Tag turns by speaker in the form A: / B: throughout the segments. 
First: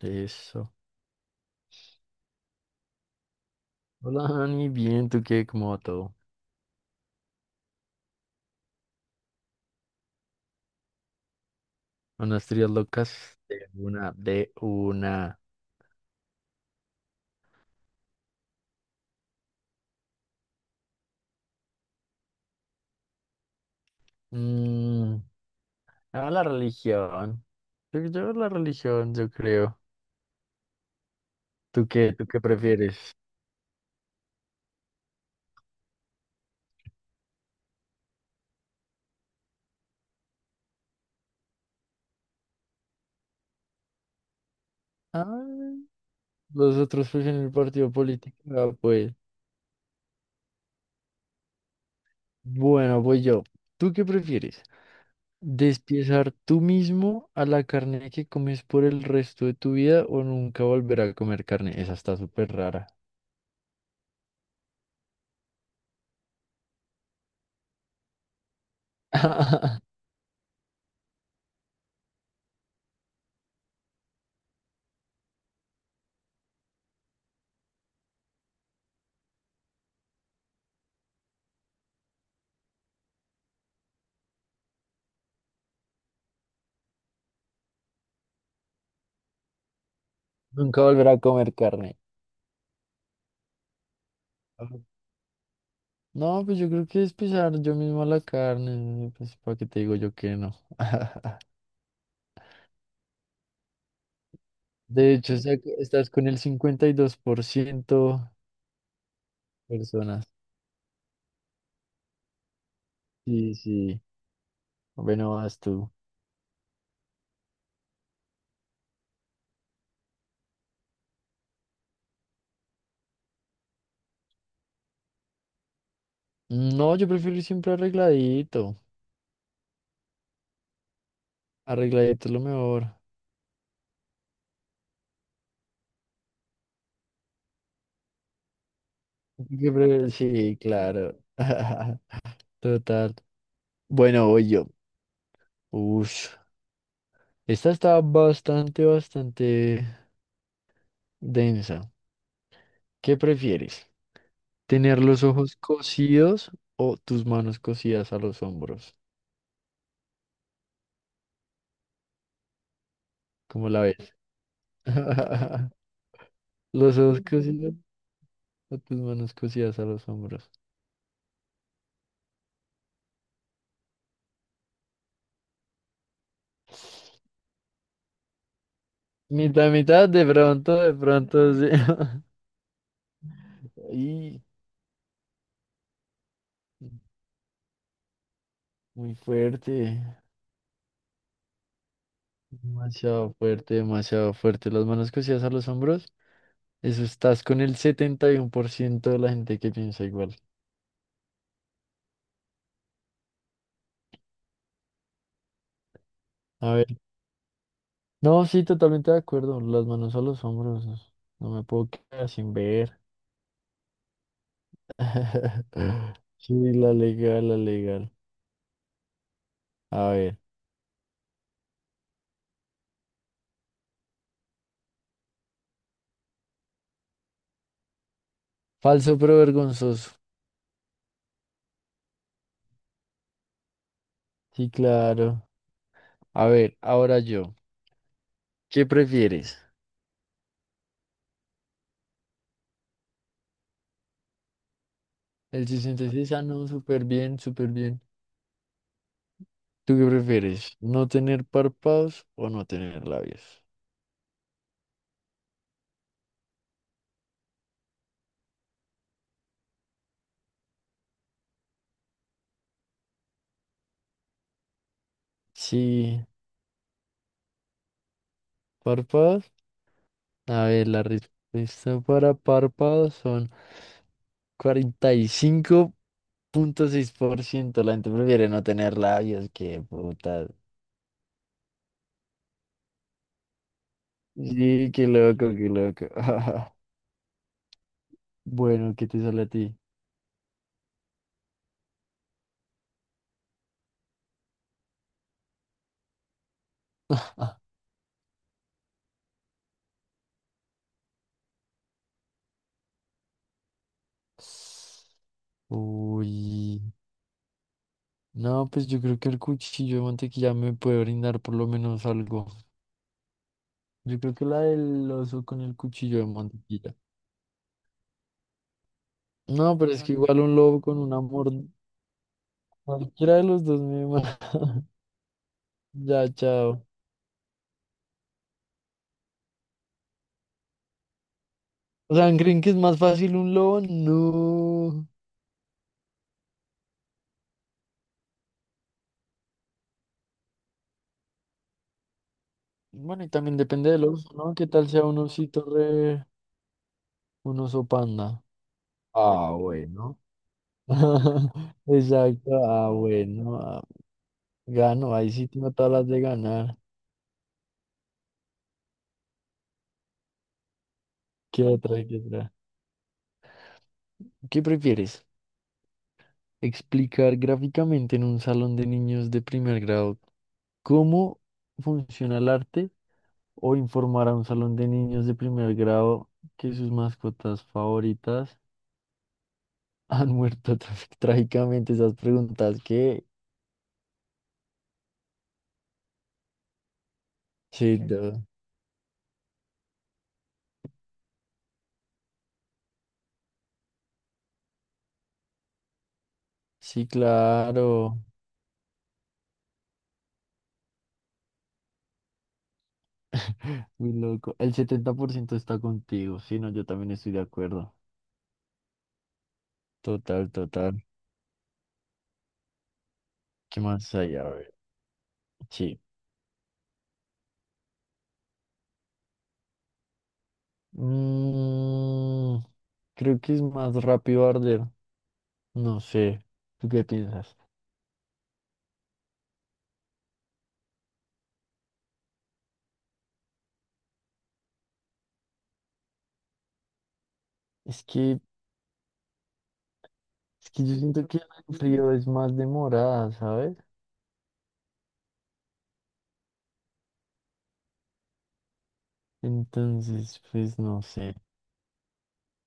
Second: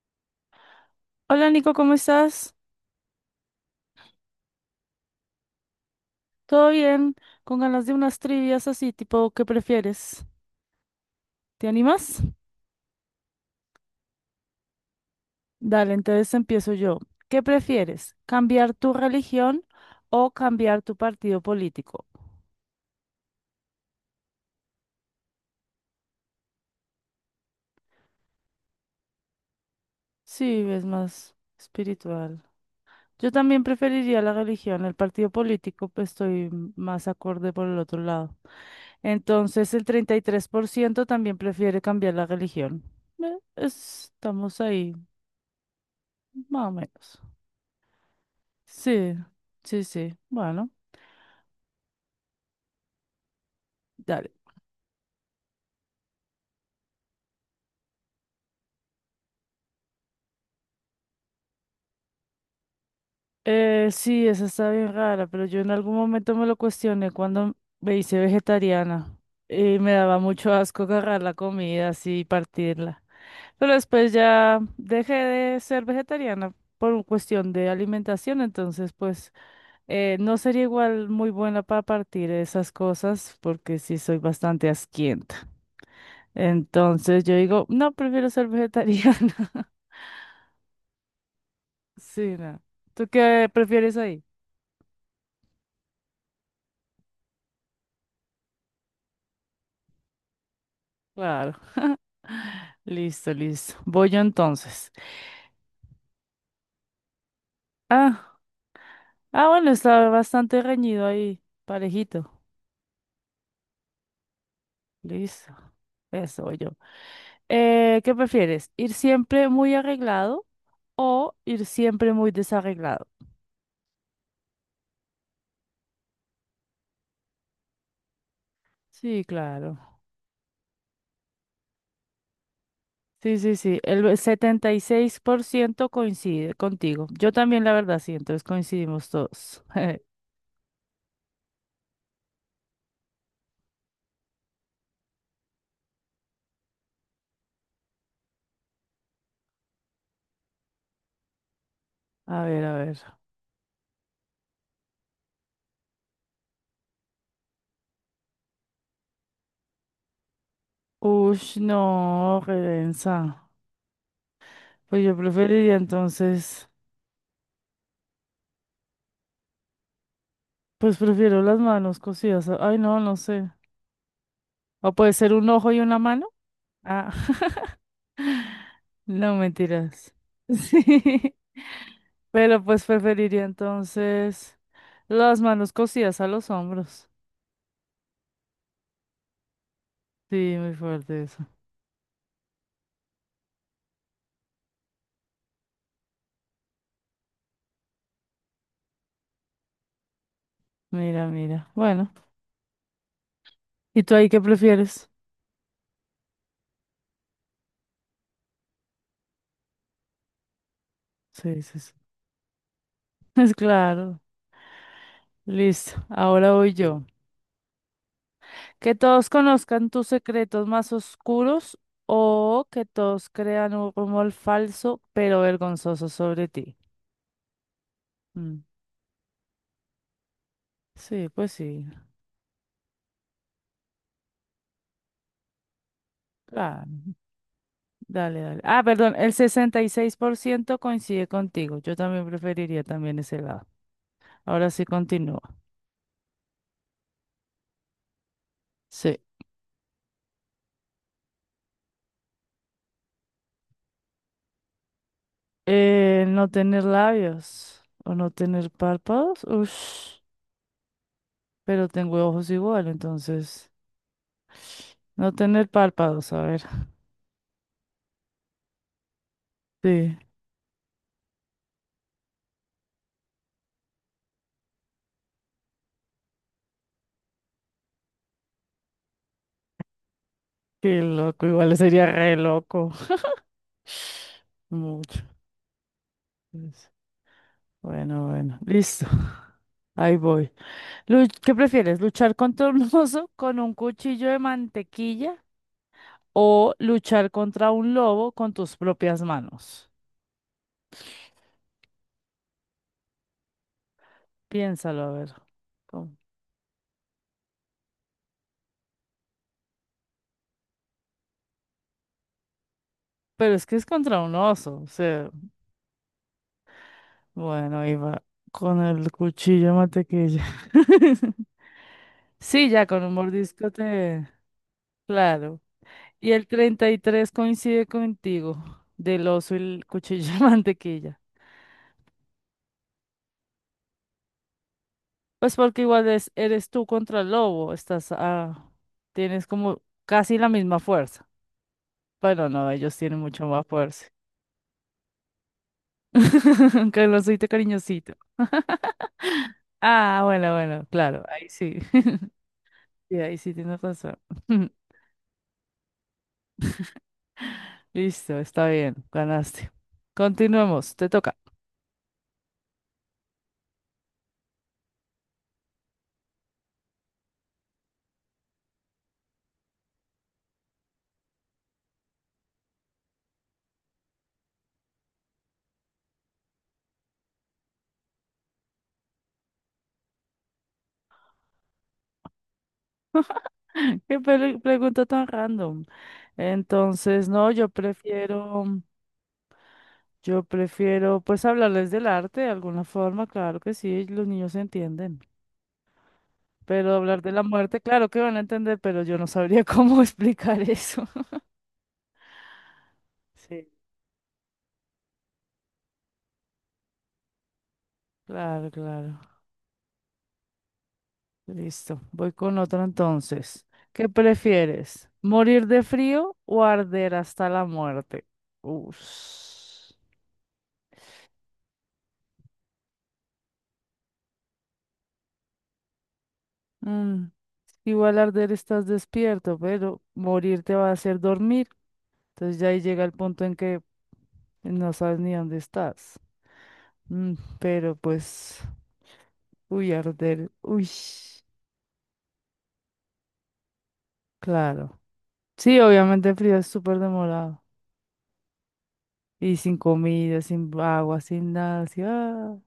A: Eso.
B: Hola Nico, ¿cómo estás?
A: Hola, Dani, bien, ¿tú qué? ¿Cómo va todo?
B: ¿Todo bien? Con ganas de unas trivias así, tipo, ¿qué prefieres? ¿Te animas?
A: Unas teorías locas de una, de una.
B: Dale, entonces empiezo yo. ¿Qué prefieres? ¿Cambiar tu religión o cambiar tu partido político?
A: Mm, ah, la religión. Yo la religión, yo creo.
B: Sí, es más
A: ¿Tú qué? ¿Tú qué
B: espiritual.
A: prefieres?
B: Yo también preferiría la religión, el partido político, pues estoy más acorde por el otro lado. Entonces, el 33% también prefiere cambiar la religión. Estamos ahí,
A: Ah,
B: más o
A: los otros
B: menos.
A: prefieren el partido político. Ah,
B: Sí,
A: pues.
B: sí, sí. Bueno,
A: Bueno, voy yo. ¿Tú qué
B: dale.
A: prefieres? ¿Despiezar tú mismo a la carne que comes por el resto de tu vida o nunca volver a comer carne? Esa está súper rara.
B: Sí, esa está bien rara, pero yo en algún momento me lo cuestioné cuando me hice vegetariana y me daba mucho asco agarrar la comida así y partirla. Pero después ya dejé de ser vegetariana por un cuestión de alimentación, entonces pues no sería igual muy buena para partir esas cosas porque sí soy bastante asquienta. Entonces yo digo, no, prefiero ser vegetariana.
A: Nunca volver a comer carne.
B: Sí, no. ¿Tú qué prefieres ahí?
A: No, pues yo creo que es pisar yo mismo la carne, pues para qué te digo yo que no.
B: Claro. Listo, listo. Voy yo entonces.
A: De hecho, estás con el 52%
B: Ah, ah, bueno, está
A: personas.
B: bastante reñido ahí, parejito.
A: Sí, sí. Bueno,
B: Listo.
A: vas tú.
B: Eso voy yo. ¿Qué prefieres? ¿Ir siempre muy arreglado o ir siempre muy desarreglado?
A: No, yo prefiero ir siempre arregladito.
B: Sí, claro.
A: Arregladito es lo mejor.
B: Sí, sí, sí. El 76% coincide contigo. Yo también, la verdad, sí. Entonces coincidimos todos.
A: Sí, claro. Total. Bueno, voy yo. Ush. Esta está bastante, bastante densa.
B: A ver, a
A: ¿Qué
B: ver.
A: prefieres? Tener los ojos cosidos o tus manos cosidas a los hombros.
B: Ush, no, redensa.
A: ¿Cómo la ves?
B: Pues yo preferiría entonces,
A: Los ojos cosidos o tus manos cosidas a los hombros.
B: pues prefiero las manos cosidas. Ay, no, no sé. O puede ser un ojo y una mano. Ah, no
A: Mitad, mitad,
B: mentiras.
A: de
B: Sí.
A: pronto, sí.
B: Pero pues preferiría
A: Ay,
B: entonces las manos cosidas a los hombros.
A: muy fuerte.
B: Sí, muy fuerte eso.
A: Demasiado fuerte, demasiado fuerte. Las manos cosidas a los hombros. Eso estás con el 71% de la gente que piensa igual.
B: Mira, mira. Bueno, ¿y tú ahí qué prefieres?
A: A ver. No, sí, totalmente de acuerdo. Las manos a los hombros. No
B: Sí,
A: me
B: sí,
A: puedo
B: sí.
A: quedar sin ver.
B: Es claro. Listo. Ahora
A: Sí,
B: voy
A: la
B: yo.
A: legal, la legal.
B: Que todos conozcan tus
A: A ver,
B: secretos más oscuros o que todos crean un rumor falso pero vergonzoso sobre ti. Mm,
A: falso pero vergonzoso.
B: Sí, pues sí.
A: Sí, claro. A ver,
B: Claro.
A: ahora yo.
B: Dale, dale. Ah,
A: ¿Qué
B: perdón, el
A: prefieres?
B: 66% coincide contigo. Yo también preferiría también ese lado. Ahora sí continúa.
A: El 66, ah, no, súper bien, súper bien.
B: Sí.
A: ¿Tú qué prefieres? ¿No tener párpados o no tener labios?
B: No tener labios o no tener párpados. Ush, pero tengo ojos igual, entonces. No tener
A: Sí,
B: párpados, a ver.
A: párpados.
B: Sí.
A: A ver, la respuesta para párpados son 45.6%. La gente prefiere no tener labios, qué puta.
B: Qué loco, igual sería re loco.
A: Sí, qué
B: Mucho.
A: loco, qué loco.
B: Pues. Bueno, bueno.
A: Bueno,
B: Listo.
A: ¿qué te sale a ti?
B: Ahí voy. ¿Qué prefieres? ¿Luchar contra un oso con un cuchillo de mantequilla o luchar contra un lobo con tus propias manos? Piénsalo, a ver. ¿Cómo?
A: Uy. No, pues yo creo que el cuchillo de mantequilla me puede brindar por lo menos algo.
B: Pero es que es
A: Yo
B: contra un
A: creo que la
B: oso. O
A: del
B: sea,
A: oso con el cuchillo de mantequilla.
B: bueno, iba con el cuchillo de
A: No, pero es que igual
B: mantequilla.
A: un lobo con un amor.
B: Sí, ya con un
A: Cualquiera de los
B: mordisco
A: dos me
B: te...
A: ma-
B: Claro.
A: Ya,
B: Y el
A: chao.
B: 33% coincide contigo, del oso y el cuchillo de mantequilla.
A: O sea, ¿creen que es más fácil un lobo? No.
B: Pues porque igual eres tú contra el lobo, estás ah, tienes como casi la misma fuerza. Bueno, no, ellos tienen
A: Bueno, y
B: mucho
A: también
B: más
A: depende del
B: fuerza.
A: oso, ¿no? ¿Qué tal sea un osito re...
B: Aunque el osito
A: un oso
B: cariñosito.
A: panda? Ah, bueno.
B: Ah, bueno, bueno, claro, ahí sí.
A: Exacto, ah,
B: Sí, ahí sí tienes
A: bueno.
B: razón.
A: Gano, ahí sí tengo todas las de ganar.
B: Listo, está bien, ganaste. Continuemos, te toca.
A: ¿Qué otra? ¿Qué otra? ¿Qué prefieres? ¿Explicar gráficamente en un salón de niños de primer grado cómo funciona el arte o informar a un salón de niños de primer grado que sus mascotas favoritas han muerto tra- trágicamente? Esas preguntas que...
B: Qué pregunta tan random. Entonces, no, yo
A: Sí, da-
B: prefiero. Yo prefiero, pues, hablarles del arte de alguna forma, claro que sí, los niños entienden. Pero
A: sí,
B: hablar de la muerte, claro
A: claro.
B: que van a entender, pero yo no sabría cómo explicar eso. Sí.
A: Muy loco. El 70% está contigo. Sí, no, yo también estoy de acuerdo.
B: Claro, claro.
A: Total, total.
B: Listo. Voy con otro entonces.
A: ¿Qué
B: ¿Qué
A: más hay? A ver.
B: prefieres? ¿Morir de
A: Sí.
B: frío o arder hasta la muerte? Uf.
A: Mm, Creo que es más rápido arder. No sé. ¿Tú qué
B: Mm,
A: piensas?
B: Igual arder estás despierto, pero morir te va a hacer dormir. Entonces ya ahí llega el punto en que no sabes ni dónde estás. Mm, pero
A: Es que,
B: pues, uy, arder,
A: es que
B: uy,
A: yo siento que el frío es más demorada, ¿sabes?
B: claro. Sí, obviamente el frío es súper demorado. Y sin
A: Entonces,
B: comida, sin
A: pues no
B: agua,
A: sé.
B: sin nada, así. Ah.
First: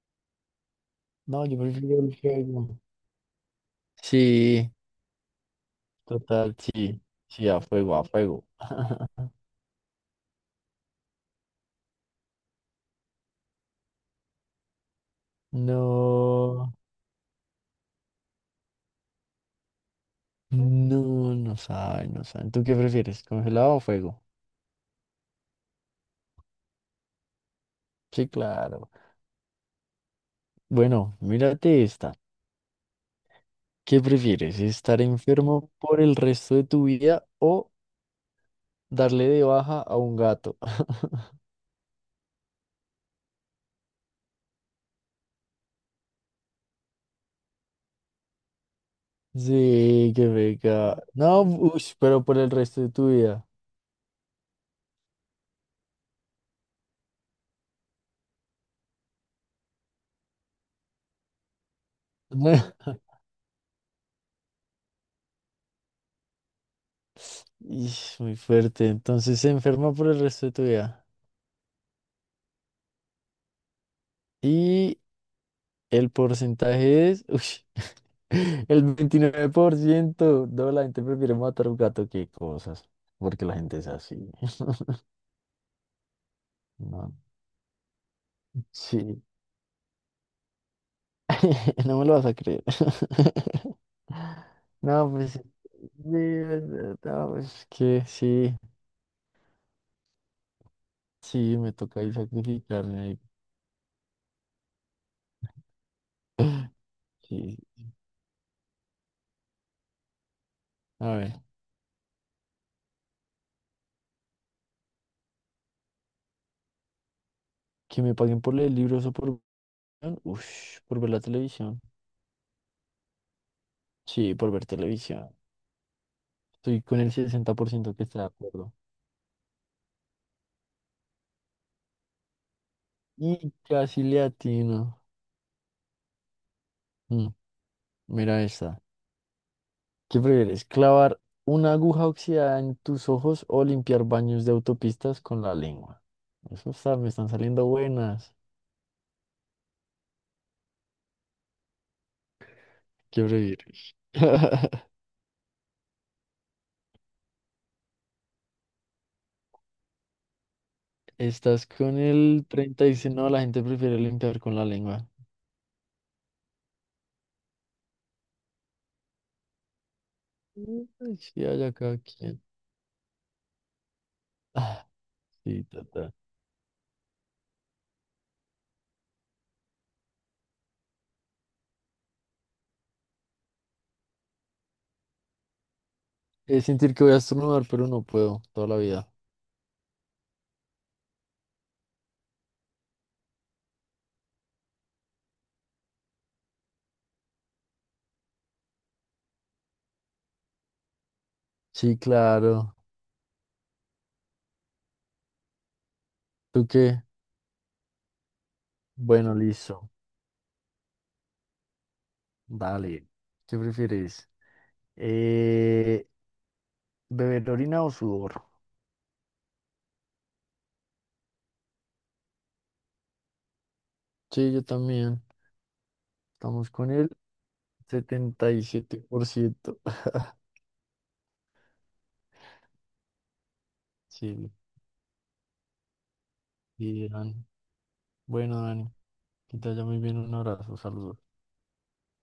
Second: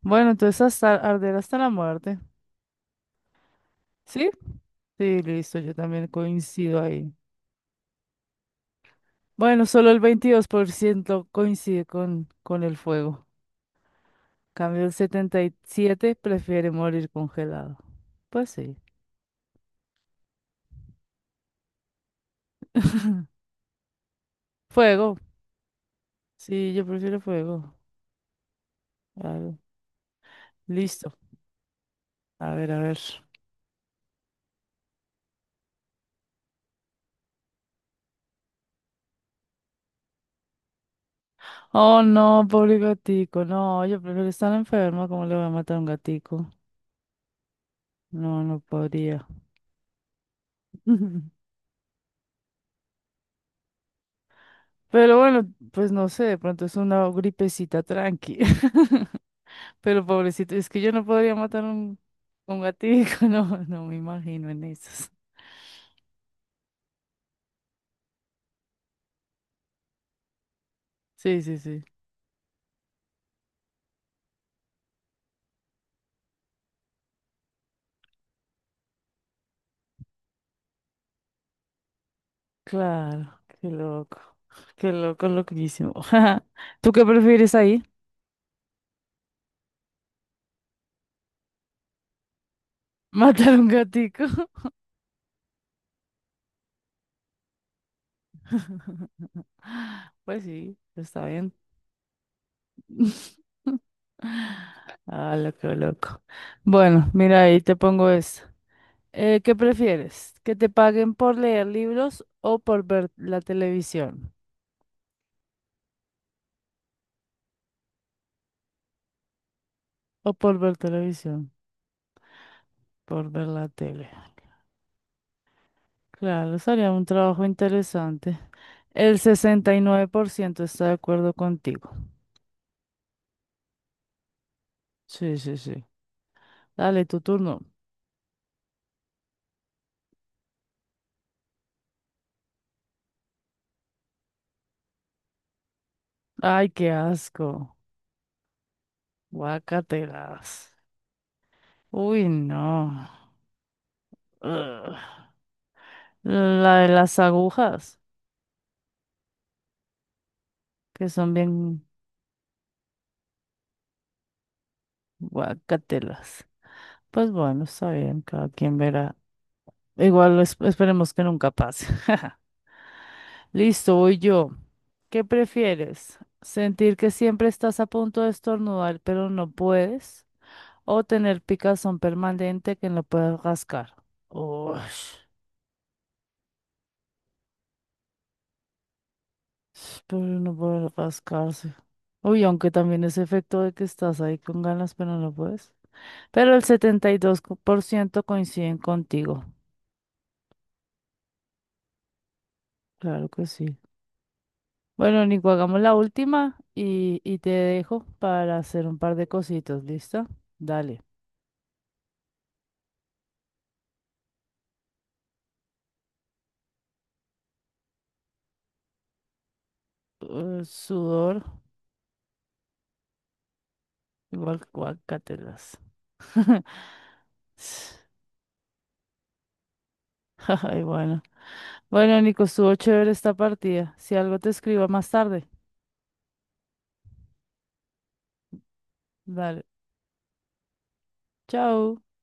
B: Bueno, entonces hasta arder
A: No,
B: hasta
A: yo
B: la
A: prefiero el
B: muerte.
A: fuego.
B: ¿Sí?
A: Sí,
B: Sí, listo, yo también
A: total,
B: coincido
A: sí.
B: ahí.
A: Sí, a fuego, a fuego.
B: Bueno, solo el 22% coincide con el fuego. Cambio el 77% prefiere
A: No,
B: morir congelado. Pues sí.
A: no, no saben, no saben. ¿Tú qué prefieres? ¿Congelado o fuego?
B: Fuego. Sí, yo prefiero fuego.
A: Sí, claro.
B: Claro. Listo.
A: Bueno, mírate esta.
B: A ver, a ver.
A: ¿Qué prefieres? ¿Estar enfermo por el resto de tu vida o darle de baja a un gato?
B: Oh, no, pobre gatico. No, yo prefiero estar enferma. ¿Cómo le voy a matar a un gatico? No, no podría.
A: Sí, qué beca. No, ush, pero por el resto de tu vida.
B: Pero bueno, pues no sé, de pronto es una gripecita tranqui. Pero pobrecito, es que yo no podría matar un gatico. No, no me imagino en esas.
A: Ish, muy fuerte. Entonces se enferma por el resto de tu vida.
B: Sí, sí, sí.
A: Y el porcentaje es, ush, el 29%. No, la gente prefiere matar a un gato que cosas.
B: Claro,
A: Porque la
B: qué
A: gente es
B: loco.
A: así.
B: Qué loco, loquísimo. ¿Tú qué
A: No.
B: prefieres ahí?
A: Sí. No me lo vas a creer.
B: ¿Matar un gatico?
A: No, pues, sí, no, pues es que sí,
B: Pues sí, está bien.
A: sí, me toca ahí sacrificarme ahí.
B: Ah, loco, loco. Bueno, mira,
A: Sí,
B: ahí te pongo esto. ¿Qué prefieres? ¿Que te paguen
A: a
B: por
A: ver,
B: leer libros o por ver la televisión?
A: que me paguen por leer libros o por,
B: O por ver
A: ush, por ver la
B: televisión,
A: televisión.
B: por ver la tele.
A: Sí, por ver televisión.
B: Claro,
A: Estoy
B: sería
A: con
B: un
A: el
B: trabajo
A: 60% que está de
B: interesante.
A: acuerdo.
B: El 69% está de acuerdo contigo.
A: Y casi le atino.
B: Sí, sí, sí. Dale, tu
A: Mm,
B: turno.
A: Mira esta. ¿Qué prefieres? ¿Clavar una aguja oxidada en tus ojos o limpiar baños de autopistas con la lengua?
B: Ay,
A: Eso
B: qué
A: está, me están saliendo
B: asco.
A: buenas.
B: Guacatelas. Uy, no.
A: ¿Qué prefieres?
B: Ugh. La de las agujas, que son
A: Estás
B: bien.
A: con el 36. No, la gente prefiere limpiar con la lengua.
B: Guacatelas. Pues bueno, está bien, cada quien verá. Esperemos
A: Ay,
B: que
A: sí,
B: nunca
A: allá
B: pase.
A: acá quien.
B: Listo, voy yo.
A: Ah,
B: ¿Qué
A: sí, tata.
B: prefieres? ¿Sentir que siempre estás a punto de estornudar, pero no puedes? ¿O tener picazón permanente que no puedes rascar? Ush,
A: Es sentir que voy a estornudar, pero no puedo toda la vida.
B: pero no puedes rascarse. Uy, aunque también ese efecto de que estás ahí con ganas, pero no puedes. Pero el 72% coinciden contigo.
A: Sí, claro.
B: Claro que sí. Bueno, Nico, hagamos la última
A: ¿Tú qué?
B: y, te dejo para hacer un par de
A: Bueno,
B: cositas,
A: listo.
B: ¿listo? Dale.
A: Dale. ¿Qué prefieres? Eh, ¿Beber orina o sudor?
B: Sudor,
A: Sí,
B: igual
A: yo
B: que
A: también.
B: guacatelas.
A: Estamos con el 77%.
B: Ay, bueno. Bueno, Nico, estuvo chévere esta partida. Si algo te
A: Sí,
B: escribo más tarde.
A: y Dani. Bueno, Dani, que
B: Dale.
A: te vaya muy bien. Un abrazo, saludos.
B: Chao.